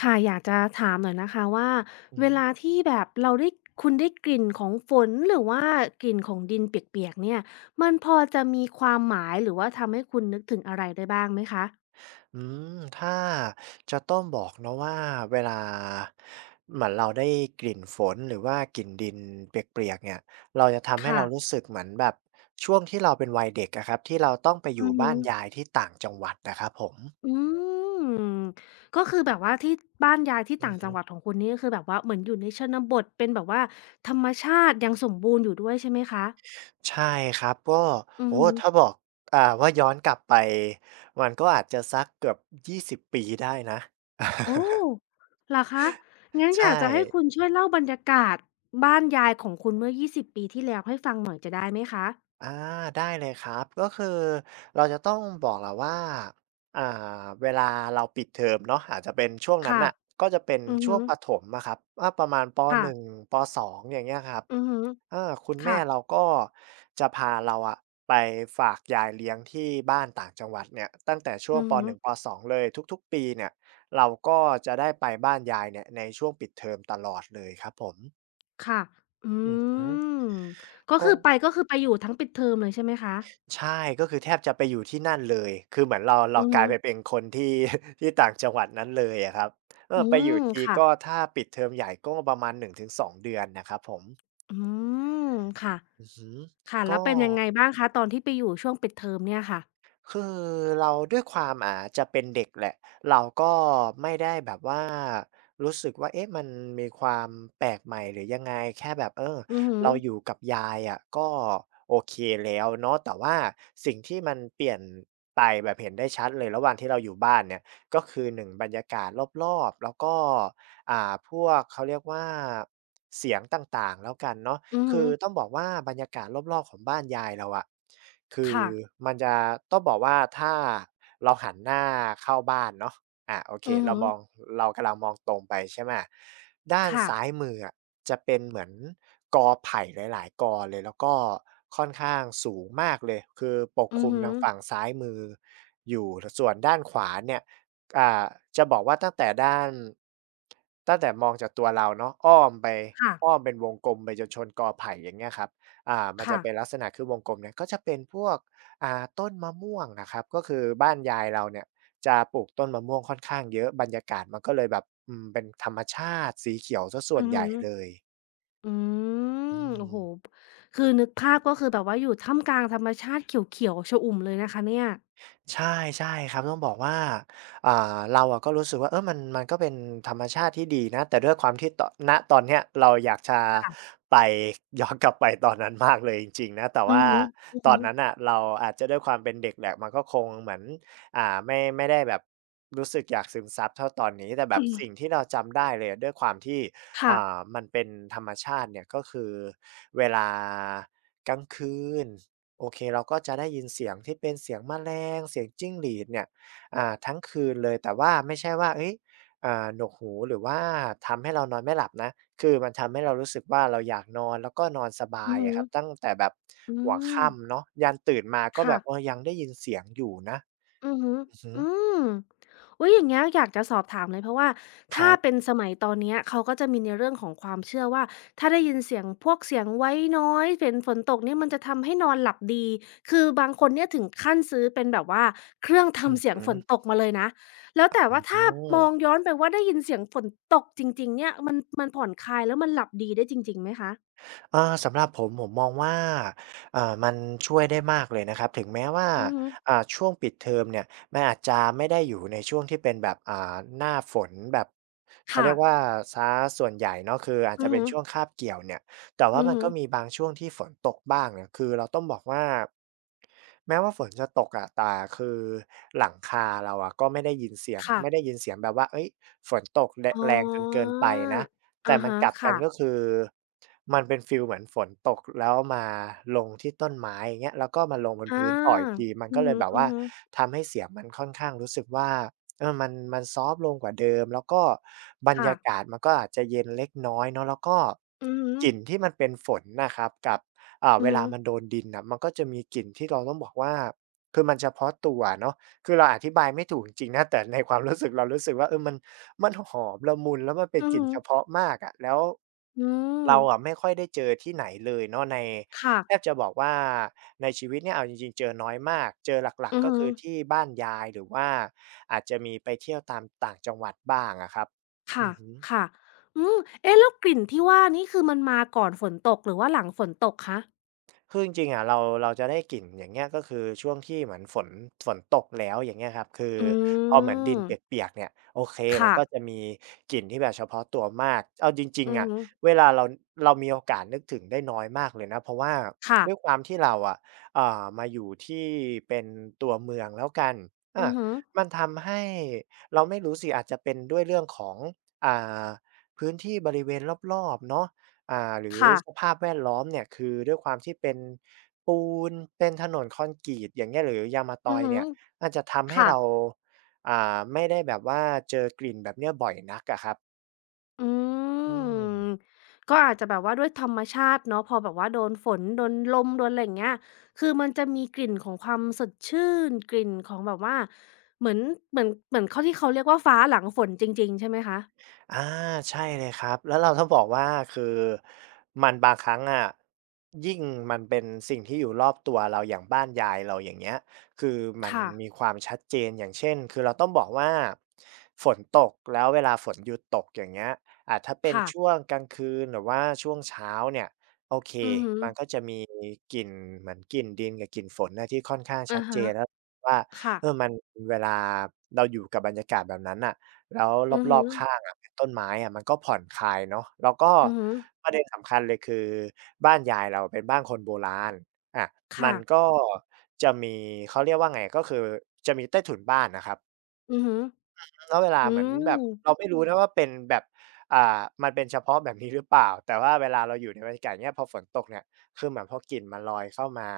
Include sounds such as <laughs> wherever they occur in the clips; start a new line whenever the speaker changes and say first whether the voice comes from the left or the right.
left: ค่ะอยากจะถามหน่อยนะคะว่า
right: อื
left: เว
right: ม
left: ลาที่แบบเราได้คุณได้กลิ่นของฝนหรือว่ากลิ่นของดินเปียกๆเนี่ยมันพอจะมีความหมายหรือว่าทำให้คุณนึกถึงอะไรได้บ้างไหมคะ
right: อืมถ้าจะต้องบอกเนาะว่าเวลาเหมือนเราได้กลิ่นฝนหรือว่ากลิ่นดินเปียกๆเนี่ยเราจะทำให้เรา
left: ค่ะ
right: รู้สึกเหมือนแบบช่วงที่เราเป็นวัยเด็กอะครับที่เราต้องไปอ
left: อื
right: ยู่
left: อฮึ
right: บ้านยายที่ต่างจังหวัดนะครับผม
left: อืมก็คือแบบว่าที่บ้านยายที่
right: อื
left: ต่า
right: อ
left: งจั
right: ฮึ
left: งหวัดของคุณนี่ก็คือแบบว่าเหมือนอยู่ในชนบทเป็นแบบว่าธรรมชาติยังสมบูรณ์อยู่ด้วยใช่ไหมคะ
right: ใช่ครับก็
left: อือ
right: โอ้
left: ฮึ
right: โฮถ้าบอกว่าย้อนกลับไป <laughs> มันก็อาจจะสักเกือบ20ปีได้นะ
left: โอ้
right: <laughs>
left: เหรอคะงั้น
right: ใช
left: อยากจะให้คุณ
right: ่
left: ช่วยเล่าบรรยากาศบ้านยายของคุณเมื่อ20ปีที่แล้วให้ฟังหน่อยจะได้ไหมคะ
right: อาได้เลยครับก็คือเราจะต้องบอกแหละว่าอ่าเวลาเราปิดเทอมเนาะอาจจะเป็นช่วงนั้น
left: ค่ะ
right: น่ะก็จะเป็น
left: อือ
right: ช่
left: ฮึ
right: วงประถมอะครับว่าประมาณป
left: ค่ะ
right: หนึ่งปสองอย่างเงี้ยครับ
left: อือฮึ
right: อ่าคุณแม่
left: ค่ะ
right: เราก็จะพาเราอะไปฝากยายเลี้ยงที่บ้านต่างจังหวัดเนี่ยตั้งแต่ช่ว
left: อื
right: ง
left: อ
right: ปห
left: ฮึ
right: นึ่งปสองเลยทุกๆปีเนี่ยเราก็จะได้ไปบ้านยายเนี่ยในช่วงปิดเทอมตลอดเลยครับผม
left: ค่ะอื
right: อือหือ
left: มก็
right: ก็
left: คือไปก็คือไปอยู่ทั้งปิดเทอมเลยใช่ไหมคะ
right: ใช่ก็คือแทบจะไปอยู่ที่นั่นเลยคือเหมือนเรา
left: อือ
right: ก
left: ฮึ
right: ลายไปเป็นคนที่ <laughs> ที่ต่างจังหวัดนั้นเลยอะครับเอ
left: อื
right: อไปอยู่
left: ม
right: ที
left: ค่ะ
right: ก็ถ้าปิดเทอมใหญ่ก็ประมาณ1-2เดือนนะครับผม
left: อืมค่ะ
right: อือฮึ
left: ค่ะแล้ว
right: ก็
left: เป็นยังไงบ้างคะตอนที่ไปอยู่ช่วงปิดเทอมเนี่ยค่ะ
right: คือเราด้วยความจะเป็นเด็กแหละเราก็ไม่ได้แบบว่ารู้สึกว่าเอ๊ะมันมีความแปลกใหม่หรือยังไงแค่แบบเออ
left: อือฮึ
right: เราอยู่กับยายอะก็โอเคแล้วเนาะแต่ว่าสิ่งที่มันเปลี่ยนไปแบบเห็นได้ชัดเลยระหว่างที่เราอยู่บ้านเนี่ยก็คือ1บรรยากาศรอบๆแล้วก็พวกเขาเรียกว่าเสียงต่างๆแล้วกันเนาะ
left: อือฮึ
right: คือต้องบอกว่าบรรยากาศรอบๆของบ้านยายเราอะคือ
left: ค่ะ
right: มันจะต้องบอกว่าถ้าเราหันหน้าเข้าบ้านเนาะโอเค
left: อือ
right: เรา
left: ฮึ
right: มองเรากำลังมองตรงไปใช่ไหมด้าน
left: ค่ะ
right: ซ้ายมืออะจะเป็นเหมือนกอไผ่หลายๆกอเลยแล้วก็ค่อนข้างสูงมากเลย คือปก
left: อื
right: ค
left: อ
right: ลุม
left: ฮึ
right: ทางฝั่งซ้ายมืออยู่ส่วนด้านขวาเนี่ย อ่าจะบอกว่าตั้งแต่มองจากตัวเราเนาะอ้อมไป
left: ค่ะ
right: อ้อมเป็นวงกลมไปจนชนกอไผ่อย่างเงี้ยครับมันจะ
left: ค่ะ
right: เป็นลักษณะคือวงกลมเนี่ยก็จะเป็นพวกต้นมะม่วงนะครับก็คือบ้านยายเราเนี่ยจะปลูกต้นมะม่วงค่อนข้างเยอะบรรยากาศมันก็เลยแบบอืมเป็นธรรมชาติสีเขียวเสียส่
left: อื
right: วน
left: อ
right: ให
left: ฮึ
right: ญ่เลย
left: อื
right: อื
left: ม โอ้
right: ม
left: โฮคือนึกภาพก็คือแบบว่าอยู่ท่ามกลางธรรมชาติเขียวๆชอุ่มเลยนะคะเนี่ย
right: ใช่ใช่ครับต้องบอกว่าอ่าเราอะก็รู้สึกว่าเออมันก็เป็นธรรมชาติที่ดีนะแต่ด้วยความที่ตอนณตอนเนี้ยเราอยากจะ
left: ค่ะ
right: ไป <laughs> ย้อนกลับไปตอนนั้นมากเลยจริงๆนะแต่
left: อือ
right: ว่า
left: ฮึอือ
right: ต
left: ฮึ
right: อนนั้นน่ะเราอาจจะด้วยความเป็นเด็กแหละมันก็คงเหมือนไม่ได้แบบรู้สึกอยากซึมซับเท่าตอนนี้แต่แบบสิ่งที่เราจำได้เลยอะด้วยความที่
left: ค่ะ
right: มันเป็นธรรมชาติเนี่ยก็คือเวลากลางคืน โอเคเราก็จะได้ยินเสียงที่เป็นเสียงแมลงเสียงจิ้งหรีดเนี่ยทั้งคืนเลยแต่ว่าไม่ใช่ว่าเฮ้ยหนวกหูหรือว่าทำให้เรานอนไม่หลับนะคือมันทำให้เรารู้สึกว่าเราอยากนอนแล้วก็นอนสบา
left: อื
right: ย
left: อฮึ
right: อะครับตั้งแต่แบบ
left: อื
right: หัว
left: ม
right: ค่ำเนาะยันตื่นมาก็แบ
left: ค่ะ
right: บเออยังได้ยินเสียงอยู่นะ
left: อือฮึ
right: อือฮึ
left: อืม อุ๊ยอย่างเงี้ยอยากจะสอบถามเลยเพราะว่า
right: ค
left: ถ้า
right: รั
left: เป็
right: บ
left: นสมัยตอนเนี้ยเขาก็จะมีในเรื่องของความเชื่อว่าถ้าได้ยินเสียงพวกเสียงไว้น้อยเสียงฝนตกเนี่ยมันจะทำให้นอนหลับดีคือบางคนเนี่ยถึงขั้นซื้อเป็นแบบว่าเครื่อง
right: อือ
left: ทำเสีย
right: ฮึ
left: งฝนตกมาเลยนะแล้วแต่ว่า
right: อื
left: ถ้ามอง
right: ม
left: ย้อนไปว่าได้ยินเสียงฝนตกจริงๆเนี่ยมันมันผ่อนคลายแล้วมันหลับดีได้จริงๆไหมคะ
right: เออสำหรับผมผมมองว่ามันช่วยได้มากเลยนะครับถึงแม้ว่า
left: อือฮึ
right: ช่วงปิดเทอมเนี่ยมันอาจจะไม่ได้อยู่ในช่วงที่เป็นแบบหน้าฝนแบบเขา
left: ค่ะ
right: เรียกว่าเสียส่วนใหญ่เนาะคืออาจ
left: อื
right: จะ
left: อ
right: เป็น
left: ฮึ
right: ช่วงคาบเกี่ยวเนี่ยแต่ว่า
left: อือ
right: มัน
left: ฮึ
right: ก็มีบางช่วงที่ฝนตกบ้างเนี่ยคือเราต้องบอกว่าแม้ว่าฝนจะตกอะแต่คือหลังคาเราอะก็
left: ค่ะ
right: ไม่ได้ยินเสียงแบบว่าเฮ้ยฝนตก
left: อ๋
right: แรงจนเกิ
left: อ
right: นไปนะ แต่
left: อะ
right: มัน
left: ฮะ
right: กลับกัน
left: ค่ะ
right: ก็คือมันเป็นฟีลเหมือนฝนตกแล้วมาลงที่ต้นไม้อย่างเงี้ยแล้วก็มาลงบน
left: อา
right: พื้นต่ออีกทีมัน
left: อื
right: ก็
left: อ
right: เล
left: ฮ
right: ยแบบว่า
left: ึๆ
right: ทำให้เสียงมันค่อนข้างรู้สึกว่าเออมันซอฟต์ลงกว่าเดิมแล้วก็บรร
left: ค่ะ
right: ยากาศมันก็อาจจะเย็นเล็กน้อยเนาะแล้วก็
left: อือฮึ
right: กลิ่นที่มันเป็นฝนนะครับกับ
left: อื
right: เว
left: อฮึ
right: ลามันโดนดินน่ะมันก็จะมีกลิ่นที่เราต้องบอกว่าคือมันเฉพาะตัวอะเนาะ คือเราอธิบายไม่ถูกจริงๆนะแต่ในความรู้สึกเรารู้สึกว่าเออมันหอมละมุนแล้วมันเป็น
left: อือ
right: กลิ่
left: ฮึ
right: นเฉพาะมากอะแล้ว
left: อืม
right: เราอะไม่ค่อยได้เจอที่ไหนเลยเนาะใน
left: ค่ะ
right: แทบจะบอกว่าในชีวิตเนี่ยเอาจริงๆเจอน้อยมากเจอหลัก
left: อือ
right: ๆก็
left: ฮึ
right: คือที่บ้านยายหรือว่าอาจจะมีไปเที่ยวตามต่างจังหวัดบ้างอะครับอื
left: ค่ะ
right: อฮึ
left: ค่ะอืมเอ๊ะแล้วกลิ่นที่ว่านี่คือมันมาก่อนฝนตกหรือว่าหลังฝนตกคะ
right: คือจริงๆอะเราจะได้กลิ่นอย่างเงี้ยก็คือช่วงที่เหมือนฝนตกแล้วอย่างเงี้ยครับคือ
left: อื
right: พอเหมือนดิน
left: ม
right: เปียกๆเนี่ยโอเคมัน
left: ค่ะ
right: ก็จะมีกลิ่นที่แบบเฉพาะตัวมากเอาจริง
left: อื
right: ๆ
left: อ
right: อะ
left: ฮึ
right: เวลาเรามีโอกาสนึกถึงได้น้อยมากเลยนะเพราะว่า
left: ค่ะ
right: ด้วยความที่เราอะมาอยู่ที่เป็นตัวเมืองแล้วกันอะ
left: อือฮึ
right: มันทำให้เราไม่รู้สิอาจจะเป็นด้วยเรื่องของอ่าพื้นที่บริเวณรอบๆเนาะ หรือ
left: ค่ะ
right: สภาพแวดล้อมเนี่ยคือด้วยความที่เป็นปูนเป็นถนนคอนกรีตอย่างเงี้ยหรือยางมะต
left: อื
right: อ
left: อ
right: ย
left: ฮึ
right: เนี่ยอาจจะทำให้
left: ค่ะ
right: เราไม่ได้แบบว่าเจอกลิ่นแบบเนี้ยบ่อยนักอะครับ
left: อื
right: อืม
left: มก็อาจจะแบบว่าด้วยธรรมชาติเนาะพอแบบว่าโดนฝนโดนลมโดนอะไรอย่างเงี้ยคือมันจะมีกลิ่นของความสดชื่นกลิ่นของแบบว่าเหมือนเหมือนเขาที่เขาเรียกว่าฟ้าหลังฝนจริงๆใช่ไหมคะ
right: อาใช่เลยครับแล้วเราต้องบอกว่าคือมันบางครั้งอะยิ่งมันเป็นสิ่งที่อยู่รอบตัวเราอย่างบ้านยายเราอย่างเงี้ยคือมัน
left: ค่ะ
right: มีความชัดเจนอย่างเช่นคือเราต้องบอกว่าฝนตกแล้วเวลาฝนหยุดตกอย่างเงี้ยถ้าเป็น
left: ค่ะ
right: ช่วงกลางคืนหรือว่าช่วงเช้าเนี่ยโอเค
left: อือฮึ
right: มันก็จะมีกลิ่นเหมือนกลิ่นดินกับกลิ่นฝนน่ะที่ค่อนข้างชั
left: อะ
right: ดเจ
left: ฮะ
right: นแล้วว่า
left: ค่ะ
right: เออมันเวลาเราอยู่กับบรรยากาศแบบนั้นน่ะ แล้ว
left: อือ
right: ร
left: ฮึ
right: อบๆข้างอะเป็นต้นไม้อะมันก็ผ่อนคลายเนาะแล้วก็
left: อือฮึ
right: ประเด็นสำคัญเลยคือบ้านยายเราเป็นบ้านคนโบราณอามั
left: ค่ะ
right: นก็จะมีเขาเรียกว่าไงก็คือจะมีใต้ถุนบ้านน่ะครับ
left: อือฮึ
right: แล้วเวลา
left: อื
right: เหมือนแบบเรา
left: ม
right: ไม่รู้นะว่าเป็นแบบอ่ามันเป็นเฉพาะแบบนี้หรือเปล่าแต่ว่าเวลาเราอยู่ในบรรยากาศเนี้ยพอฝนตกเนี่ยคือเหมือนพอกลิ่นมันลอยเข้ามา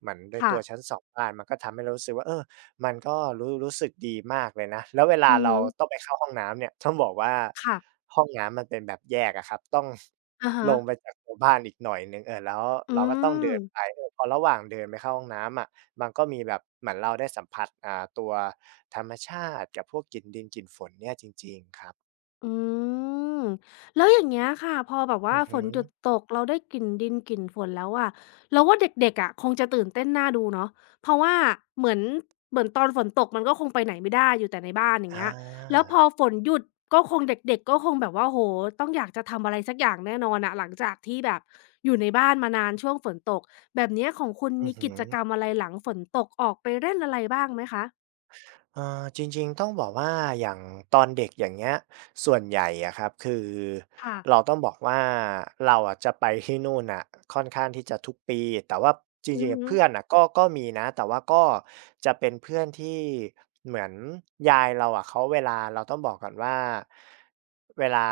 right: เหมือนโดย
left: ค่ะ
right: ตัวชั้นสองบ้านมันก็ทำให้เรารู้สึกว่าเออมันก็รู้สึกดีมากเลยนะแล้วเวลา
left: อือ
right: เรา
left: ฮึ
right: ต้องไปเข้าห้องน้ำเนี่ยต้องบอกว่า
left: ค่ะ
right: ห้องน้ำมันเป็นแบบแยกอะครับต้อง
left: อะฮะ
right: ลงไปจากตัวบ้านอีกหน่อยหนึ่งเออแล้ว
left: อื
right: เราก็ต้องเดิ
left: ม
right: นไปเออพอระหว่างเดินไปเข้าห้องน้ำอะ มันก็มีแบบเหมือนเราได้สัมผัสตัวธรรมชาติกับพวกกลิ่นดินกลิ่นฝนเนี่ยจริงๆครับ
left: อืมแล้วอย่างเงี้ยค่ะพอแบบว่า
right: อือ
left: ฝ
right: หึ
left: น
right: อ
left: หยุดตกเราได้กลิ่นดินกลิ่นฝนแล้วอะเราว่าเด็กๆอะคงจะตื่นเต้นน่าดูเนาะเพราะว่าเหมือนตอนฝนตกมันก็คงไปไหนไม่ได้อยู่แต่ในบ้านอย่าง
right: อ่
left: เงี้ยแล้วพ
right: า
left: อฝนหยุดก็คงเด็กๆก็คงแบบว่าโหต้องอยากจะทำอะไรสักอย่างแน่นอนอะหลังจากที่แบบอยู่ในบ้านมานานช่วงฝนตกแบบเนี้ยของคุณ
right: อือ
left: มี
right: ฮึ
left: กิจกรรมอะไรหลังฝนตกออกไปเล่นอะไรบ้างไหมคะ
right: จริงๆต้องบอกว่าอย่างตอนเด็กอย่างเงี้ยส่วนใหญ่อะครับคือ
left: ค่ะ
right: เราต้องบอกว่าเราอะจะไปที่นู่นอะค่อนข้างที่จะทุกปีแต่ว่าจ
left: อื
right: ริ
left: อ
right: งๆ
left: ฮึ
right: เพื่อนอะก็มีนะแต่ว่าก็จะเป็นเพื่อนที่เหมือนยายเราอะเขาเวลาเราต้องบอกก่อนว่า เวลา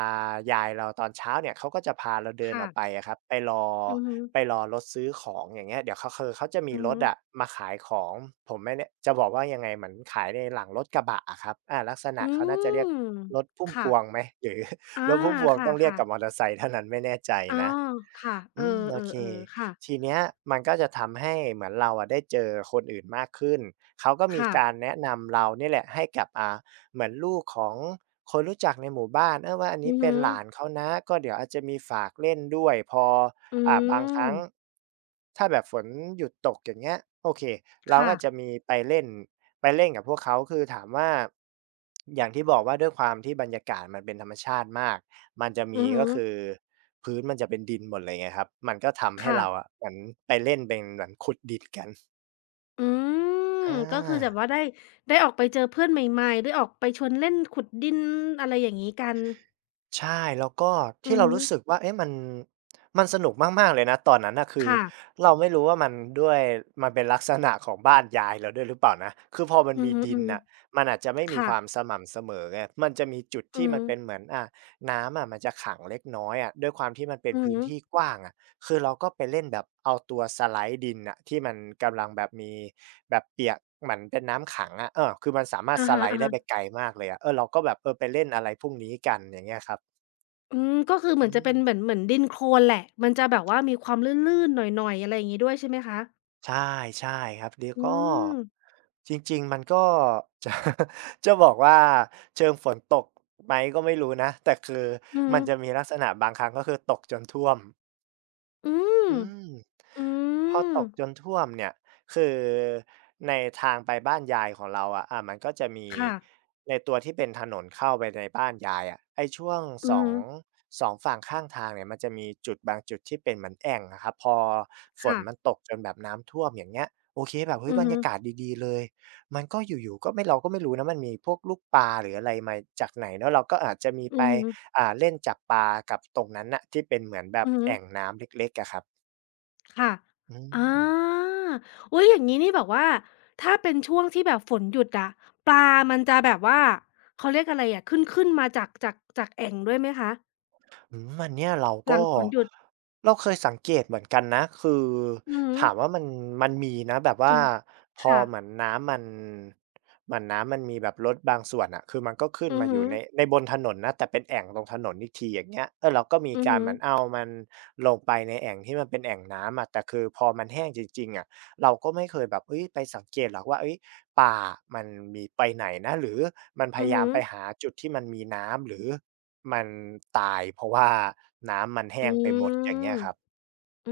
right: ยายเราตอนเช้าเนี่ยเขาก็จะพาเราเดินอ
left: ค่ะ
right: อกไปอะครับไปรอ
left: อือฮึ
right: ไปรอรถซื้อของอย่างเงี้ยเดี๋ยวเขาคือเขาจะมี
left: อือ
right: รถ
left: ฮึ
right: อะมาขายของผมไม่แน่จะบอกว่ายังไงเหมือนขายในหลังรถกระบะอะครับอาลักษณะ
left: อื
right: เขาน่าจะเรียก
left: ม
right: รถพุ่มพ
left: ค่ะ
right: วงไหมหรือ <laughs>
left: อา
right: รถพุ่มพวง
left: ค
right: ต้องเรียก
left: ่ะ
right: กับมอเต
left: ๆ
right: อร์ไซค์เท่านั้นไม่แน่ใจ
left: อ๋อ
right: นะ
left: ค่ะเอ
right: อืมโอเค
left: อๆๆค่ะ
right: ทีเนี้ยมันก็จะทำให้เหมือนเราอะได้เจอคนอื่นมากขึ้นเขาก็มี
left: ค่ะ
right: การแนะนำเราเนี่ยแหละให้กับเหมือนลูกของคนรู้จักในหมู่บ้านเออว่าอันนี้
left: อือ
right: เป็
left: ฮึ
right: นหลานเขานะก็เดี๋ยวอาจจะมีฝากเล่นด้วยพอ
left: อื
right: บางค
left: ม
right: รั้งถ้าแบบฝนหยุดตกอย่างเงี้ยโอเคเรา
left: ค่ะ
right: ก็จะมีไปเล่นไปเล่นกับพวกเขาคือถามว่าอย่างที่บอกว่าด้วยความที่บรรยากาศมันเป็นธรรมชาติมากมันจะ
left: อื
right: มี
left: อฮึ
right: ก็คือ พื้นมันจะเป็นดินหมดเลยไงครับ มันก็ทำให้
left: ค่ะ
right: เราอะเหมือนไปเล่นเป็นเหมือนขุดดินกัน
left: อืม
right: อา
left: ก็คือแบบว่าได้ได้ออกไปเจอเพื่อนใหม่ๆได้ออกไปชวนเล่นขุดดินอะไรอย่างงี้กัน
right: ใช่แล้วก็
left: อื
right: ที่
left: อ
right: เรา
left: ฮึ
right: รู้สึกว่าเอ๊ะมันสนุกมากๆเลยนะตอนนั้นน่ะคือ
left: ค่ะ
right: เราไม่รู้ว่ามันด้วยมันเป็นลักษณะของบ้านยายเราด้วยหรือเปล่านะคือพอมัน
left: อือ
right: มี
left: ฮึ
right: ดินน่ะมันอาจจะไม่
left: ๆ
right: มี
left: ค่ะ
right: ความสม่ำเสมอไงมันจะมีจุด
left: อือ
right: ที่
left: ฮึ
right: มันเป็นเหมือนน้ำอะมันจะขังเล็กน้อยอะด้วยความที่มันเป็น
left: อือ
right: พื้น
left: ฮึ
right: ที่กว้างอะคือเราก็ไปเล่นแบบเอาตัวสไลด์ดินน่ะที่มันกำลังแบบมีแบบเปียกเหมือนเป็นน้ำขังอะเออคือมันสามารถ
left: อะ
right: ส
left: ฮะ
right: ไลด์ได้ไปไก
left: ๆ
right: ลมากเลยอะเออเราก็แบบเออไปเล่นอะไรพวกนี้กันอย่างเงี้ยครับ
left: อืมก็คือเหมือนจะ
right: อื
left: เป็
right: ม
left: นเหมือนดินโคลนแหละมันจะแบบว่ามีความลื่นๆหน่อยๆอะไรอย่างงี้ด้วยใช่ไหมคะ
right: ใช่ใช่ครับเดี๋ยว
left: อื
right: ก็
left: ม
right: จริงๆมันก็จะ <laughs> จะบอกว่าเชิงฝนตกไหมก็ไม่รู้นะแต่คือ
left: อือ
right: มั
left: ฮึ
right: นจะมีลักษณะบางครั้งก็คือตกจนท่วม
left: อืม
right: อืม
left: อื
right: พอ
left: ม
right: ตกจนท่วมเนี่ยคือในทางไปบ้านยายของเราอะมันก็จะมี
left: ค่ะ
right: ในตัวที่เป็นถนนเข้าไปในบ้านยายอะไอ้ช่วง
left: อื
right: ส
left: อ
right: อง
left: ฮึ
right: สองฝั่งข้างทางเนี่ยมันจะมีจุดบางจุดที่เป็นเหมือนแอ่งอะครับพอฝน
left: ค่ะ
right: มันตกจนแบบน้ำท่วมอย่างเงี้ยโอเคแบบเฮ้ย
left: อือ
right: บรร
left: ฮึ
right: ยากาศดีๆเลยมันก็อยู่ๆก็ไม่เราก็ไม่รู้นะมันมีพวกลูกปลาหรืออะไรมาจากไหนเนาะเราก็อาจจะมี
left: อื
right: ไป
left: อฮึ
right: เล่นจับปลากับตรงนั้นน่ะที่เป็นเหมือนแบบ
left: อือฮึ
right: แอ่งน้ำเล็กๆอะครับ
left: ค่ะ
right: อืม
left: อ
right: อืม
left: าอุ๊ยอย่างงี้นี่แบบว่าถ้าเป็นช่วงที่แบบฝนหยุดอะปลามันจะแบบว่าเขาเรียกอะไรอะขึ้นขึ้นมาจากแอ่งด้วยไหมคะ
right: อันเนี้ยเรา
left: หลั
right: ก็
left: งฝนหยุด
right: เราเคยสังเกตเหมือนกันนะคือ
left: อือฮึ
right: ถามว่ามันมันมีนะแบบว่าพอ
left: ค่ะ
right: เหมือนน้ำมันมีแบบลดบางส่วนอะคือมันก็ขึ้น
left: อือ
right: มาอ
left: ฮึ
right: ยู่ในบนถนนนะแต่เป็นแอ่งตรงถนนอีกทีอย่างเงี้ยเออเราก็มี
left: อือ
right: การ
left: ฮึ
right: เหมือนเอามันลงไปในแอ่งที่มันเป็นแอ่งน้ำอะแต่คือพอมันแห้งจริงๆอะเราก็ไม่เคยแบบเฮ้ยไปสังเกตหรอกว่าเฮ้ยปลาอะมันมีไปไหนนะหรือมันพ
left: อือ
right: ยายา
left: ฮึ
right: มไปหาจุดที่มันมีน้ำหรือ มันตายเพราะว่าน้ำมันแห้
left: อื
right: งไปหมดอย่างเงี้
left: ม
right: ยครับ
left: อื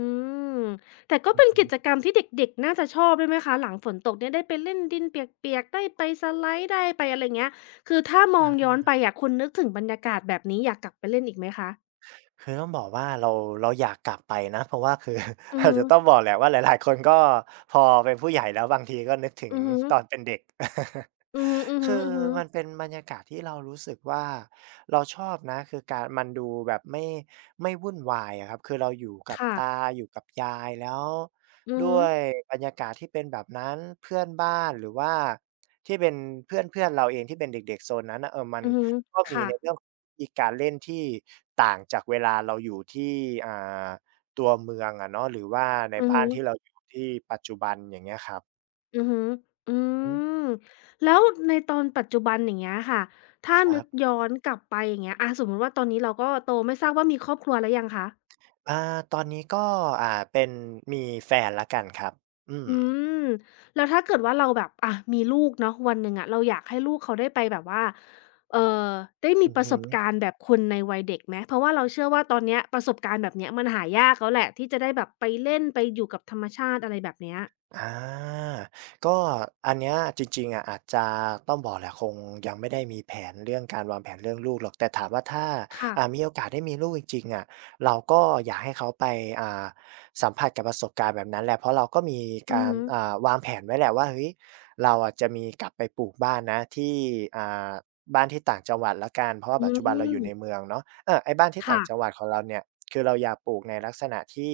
left: มแต่ก็
right: อื
left: เป็
right: อ
left: น
right: ฮึ
left: กิจกรรมที่เด็กๆน่าจะชอบด้วยไหมคะหลังฝนตกเนี่ยได้ไปเล่นดินเปียกๆได้ไปสไลด์ได้ไปอะไรเงี้ยคือถ้ามองย้อ
right: อา
left: นไปอะคุณนึกถึงบรรยากาศแบบนี้อยากกลับไปเล่นอีกไหมคะ
right: คือต้องบอกว่าเราเราอยากกลับไปนะเพราะว่าคือ
left: อื
right: <laughs>
left: อ
right: อาจ
left: ฮึ
right: จะต้องบอกแหละว่าหลายๆคนก็พอเป็นผู้ใหญ่แล้วบางทีก็นึกถึง
left: อือฮึ
right: ตอนเป็นเด็ก
left: อือฮึอือ
right: <laughs>
left: ฮึ
right: คือ
left: อือฮึ
right: มันเป็นบรรยากาศที่เรารู้สึกว่าเราชอบนะคือการมันดูแบบไม่วุ่นวายอะครับคือเราอยู่กับ
left: ค่ะ
right: ตาอยู่กับยายแล้ว
left: อือ
right: ด้
left: ฮึ
right: วยบรรยากาศที่เป็นแบบนั้นเพื่อนบ้านหรือว่าที่เป็นเพื่อนเพื่อนเราเองที่เป็นเด็กๆโซนนั้นนะเออมัน
left: อือฮึ
right: ก็มี
left: ค่ะ
right: ในเรื่องของวิธีการเล่นที่ต่างจากเวลาเราอยู่ที่อ่าตัวเมืองอะเนาะหรือว่าใน
left: อือฮึ
right: บ้านที่เราอยู่ที่ปัจจุบันอย่างเงี้ยครับ
left: อือฮึอื
right: อืม
left: มแล้วในตอนปัจจุบันอย่างเงี้ยค่ะถ้า
right: ครั
left: นึ
right: บ
left: กย้อนกลับไปอย่างเงี้ยอาสมมุติว่าตอนนี้เราก็โตไม่ทราบว่ามีครอบครัวแล้วยังคะ
right: อ่าตอนนี้ก็เป็นมีแฟนแล้วกันครับอืม
left: อืมแล้วถ้าเกิดว่าเราแบบอะมีลูกเนาะวันหนึ่งอะเราอยากให้ลูกเขาได้ไปแบบว่าเอ่อได้มี
right: อือ
left: ประส
right: ฮึ
left: บการณ์แบบคนในวัยเด็กไหมเพราะว่าเราเชื่อว่าตอนเนี้ยประสบการณ์แบบเนี้ยมันหายากแล้วแหละที่จะได้แบบไปเล่นไปอยู่กับธรรมชาติอะไรแบบเนี้ย
right: อาก็อันเนี้ยจริงๆอะอาจจะต้องบอกแหละคงยังไม่ได้มีแผนเรื่องการวางแผนเรื่องลูกหรอกแต่ถามว่าถ้า
left: ค่ะ
right: มีโอกาสได้มีลูกจริงๆอะเราก็อยากให้เขาไปอ่าสัมผัสกับประสบการณ์แบบนั้นแหละเพราะเราก็มี
left: อื
right: กา
left: อ
right: ร
left: ฮึ
right: วางแผนไว้แหละว่าเฮ้ยเราอะจะมีกลับไปปลูกบ้านนะที่อ่าบ้านที่ต่างจังหวัดแล้วกันเพราะว่า
left: อื
right: ปัจจุบันเราอ
left: ม
right: ยู่ในเมืองเนาะเออไอ้บ้านที่ต่า
left: ค่ะ
right: งจังหวัดของเราเนี่ยคือเราอยากปลูกในลักษณะที่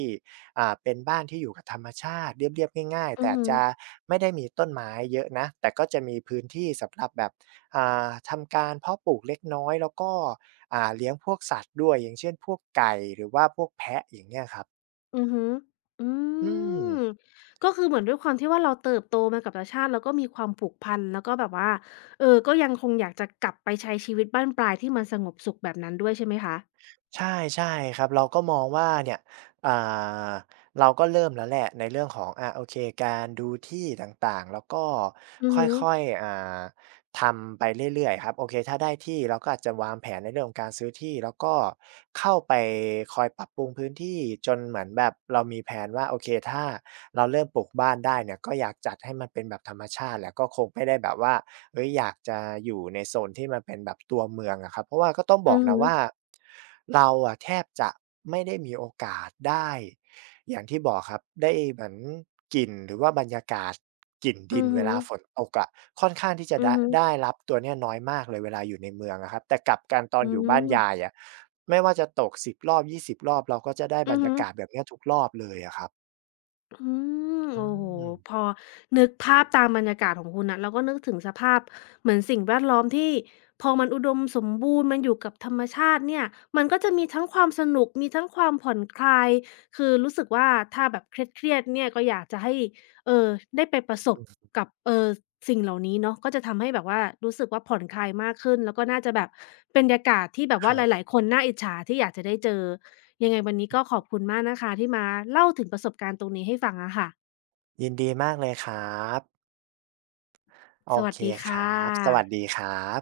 right: เป็นบ้านที่อยู่กับธรรมชาติเรียบๆง่ายๆ
left: อือ
right: แต่
left: ฮึ
right: จะไม่ได้มีต้นไม้เยอะนะแต่ก็จะมีพื้นที่สำหรับแบบทำการเพาะปลูกเล็กน้อยแล้วก็เลี้ยงพวกสัตว์ด้วยอย่างเช่นพวกไก่หรือว่าพวกแพะอย่างเงี้ยครับ
left: อือฮึอื
right: อืม
left: มก็คือเหมือนด้วยความที่ว่าเราเติบโตมากับต่างชาติแล้วก็มีความผูกพันแล้วก็แบบว่าเออก็ยังคงอยากจะกลับไปใช้ชีวิตบั้นปลายที่มันสงบสุขแบบนั้นด้วยใช่ไหมคะ
right: ใช่ใช่ครับเราก็มองว่าเนี่ยอ่าเราก็เริ่มแล้วแหละในเรื่องของโอเคการดูที่ต่างๆแล้วก็
left: อือ
right: ค
left: ฮึ
right: ่อยๆทำไปเรื่อยๆครับโอเคถ้าได้ที่เราก็อาจจะวางแผนในเรื่องของการซื้อที่แล้วก็เข้าไปคอยปรับปรุงพื้นที่จนเหมือนแบบเรามีแพลนว่าโอเคถ้า เราเริ่มปลูกบ้านได้เนี่ยก็อยากจัดให้มันเป็นแบบธรรมชาติแหละก็คงไม่ได้แบบว่าเฮ้ยอยากจะอยู่ในโซนที่มันเป็นแบบตัวเมืองอะครับเพราะว่าก็ต้องบ
left: อื
right: อก
left: อฮึ
right: นะว่าเราอะแทบจะไม่ได้มีโอกาสได้อย่างที่บอกครับได้เหมือนกลิ่นหรือว่าบรรยากาศกลิ่นดิ
left: อื
right: น
left: อ
right: เว
left: ฮึ
right: ลาฝนตกอะค่อนข้างที่จะ
left: อือ
right: ได้
left: ฮึ
right: รับตัวเนี้ยน้อยมากเลยเวลาอยู่ในเมืองอะครับแต่กลับกันตอน
left: อื
right: อ
left: อ
right: ยู่
left: ฮึ
right: บ้านยายอะไม่ว่าจะตก10รอบ20รอบเราก็จะได้
left: อืมอื
right: บร
left: อ
right: ร
left: ฮึ
right: ยากาศแบบเนี้ยทุกรอบเลยอะครับ
left: อืม
right: อื
left: โอ้โฮ
right: ม
left: พอนึกภาพตามบรรยากาศของคุณน่ะเราก็นึกถึงสภาพเหมือนสิ่งแวดล้อมที่พอมันอุดมสมบูรณ์มันอยู่กับธรรมชาติเนี่ยมันก็จะมีทั้งความสนุกมีทั้งความผ่อนคลายคือรู้สึกว่าถ้าแบบเครียดๆเนี่ยก็อยากจะให้เอ่อได้ไปประสบ กับสิ่งเหล่านี้เนาะก็จะทำให้แบบว่ารู้สึกว่าผ่อนคลายมากขึ้นแล้วก็น่าจะแบบเป็นบรรยากาศที่แบบ
right: ค
left: ว่า
right: รั
left: ห
right: บ
left: ลายๆคนน่าอิจฉาที่อยากจะได้เจอยังไงวันนี้ก็ขอบคุณมากนะคะที่มาเล่าถึงประสบการณ์ตรงนี้ให้ฟังอะค่ะ
right: ยินดีมากเลยครับโอ
left: สวัส
right: เค
left: ดี
right: ค
left: ค่ะ
right: รับสวัสดีครับ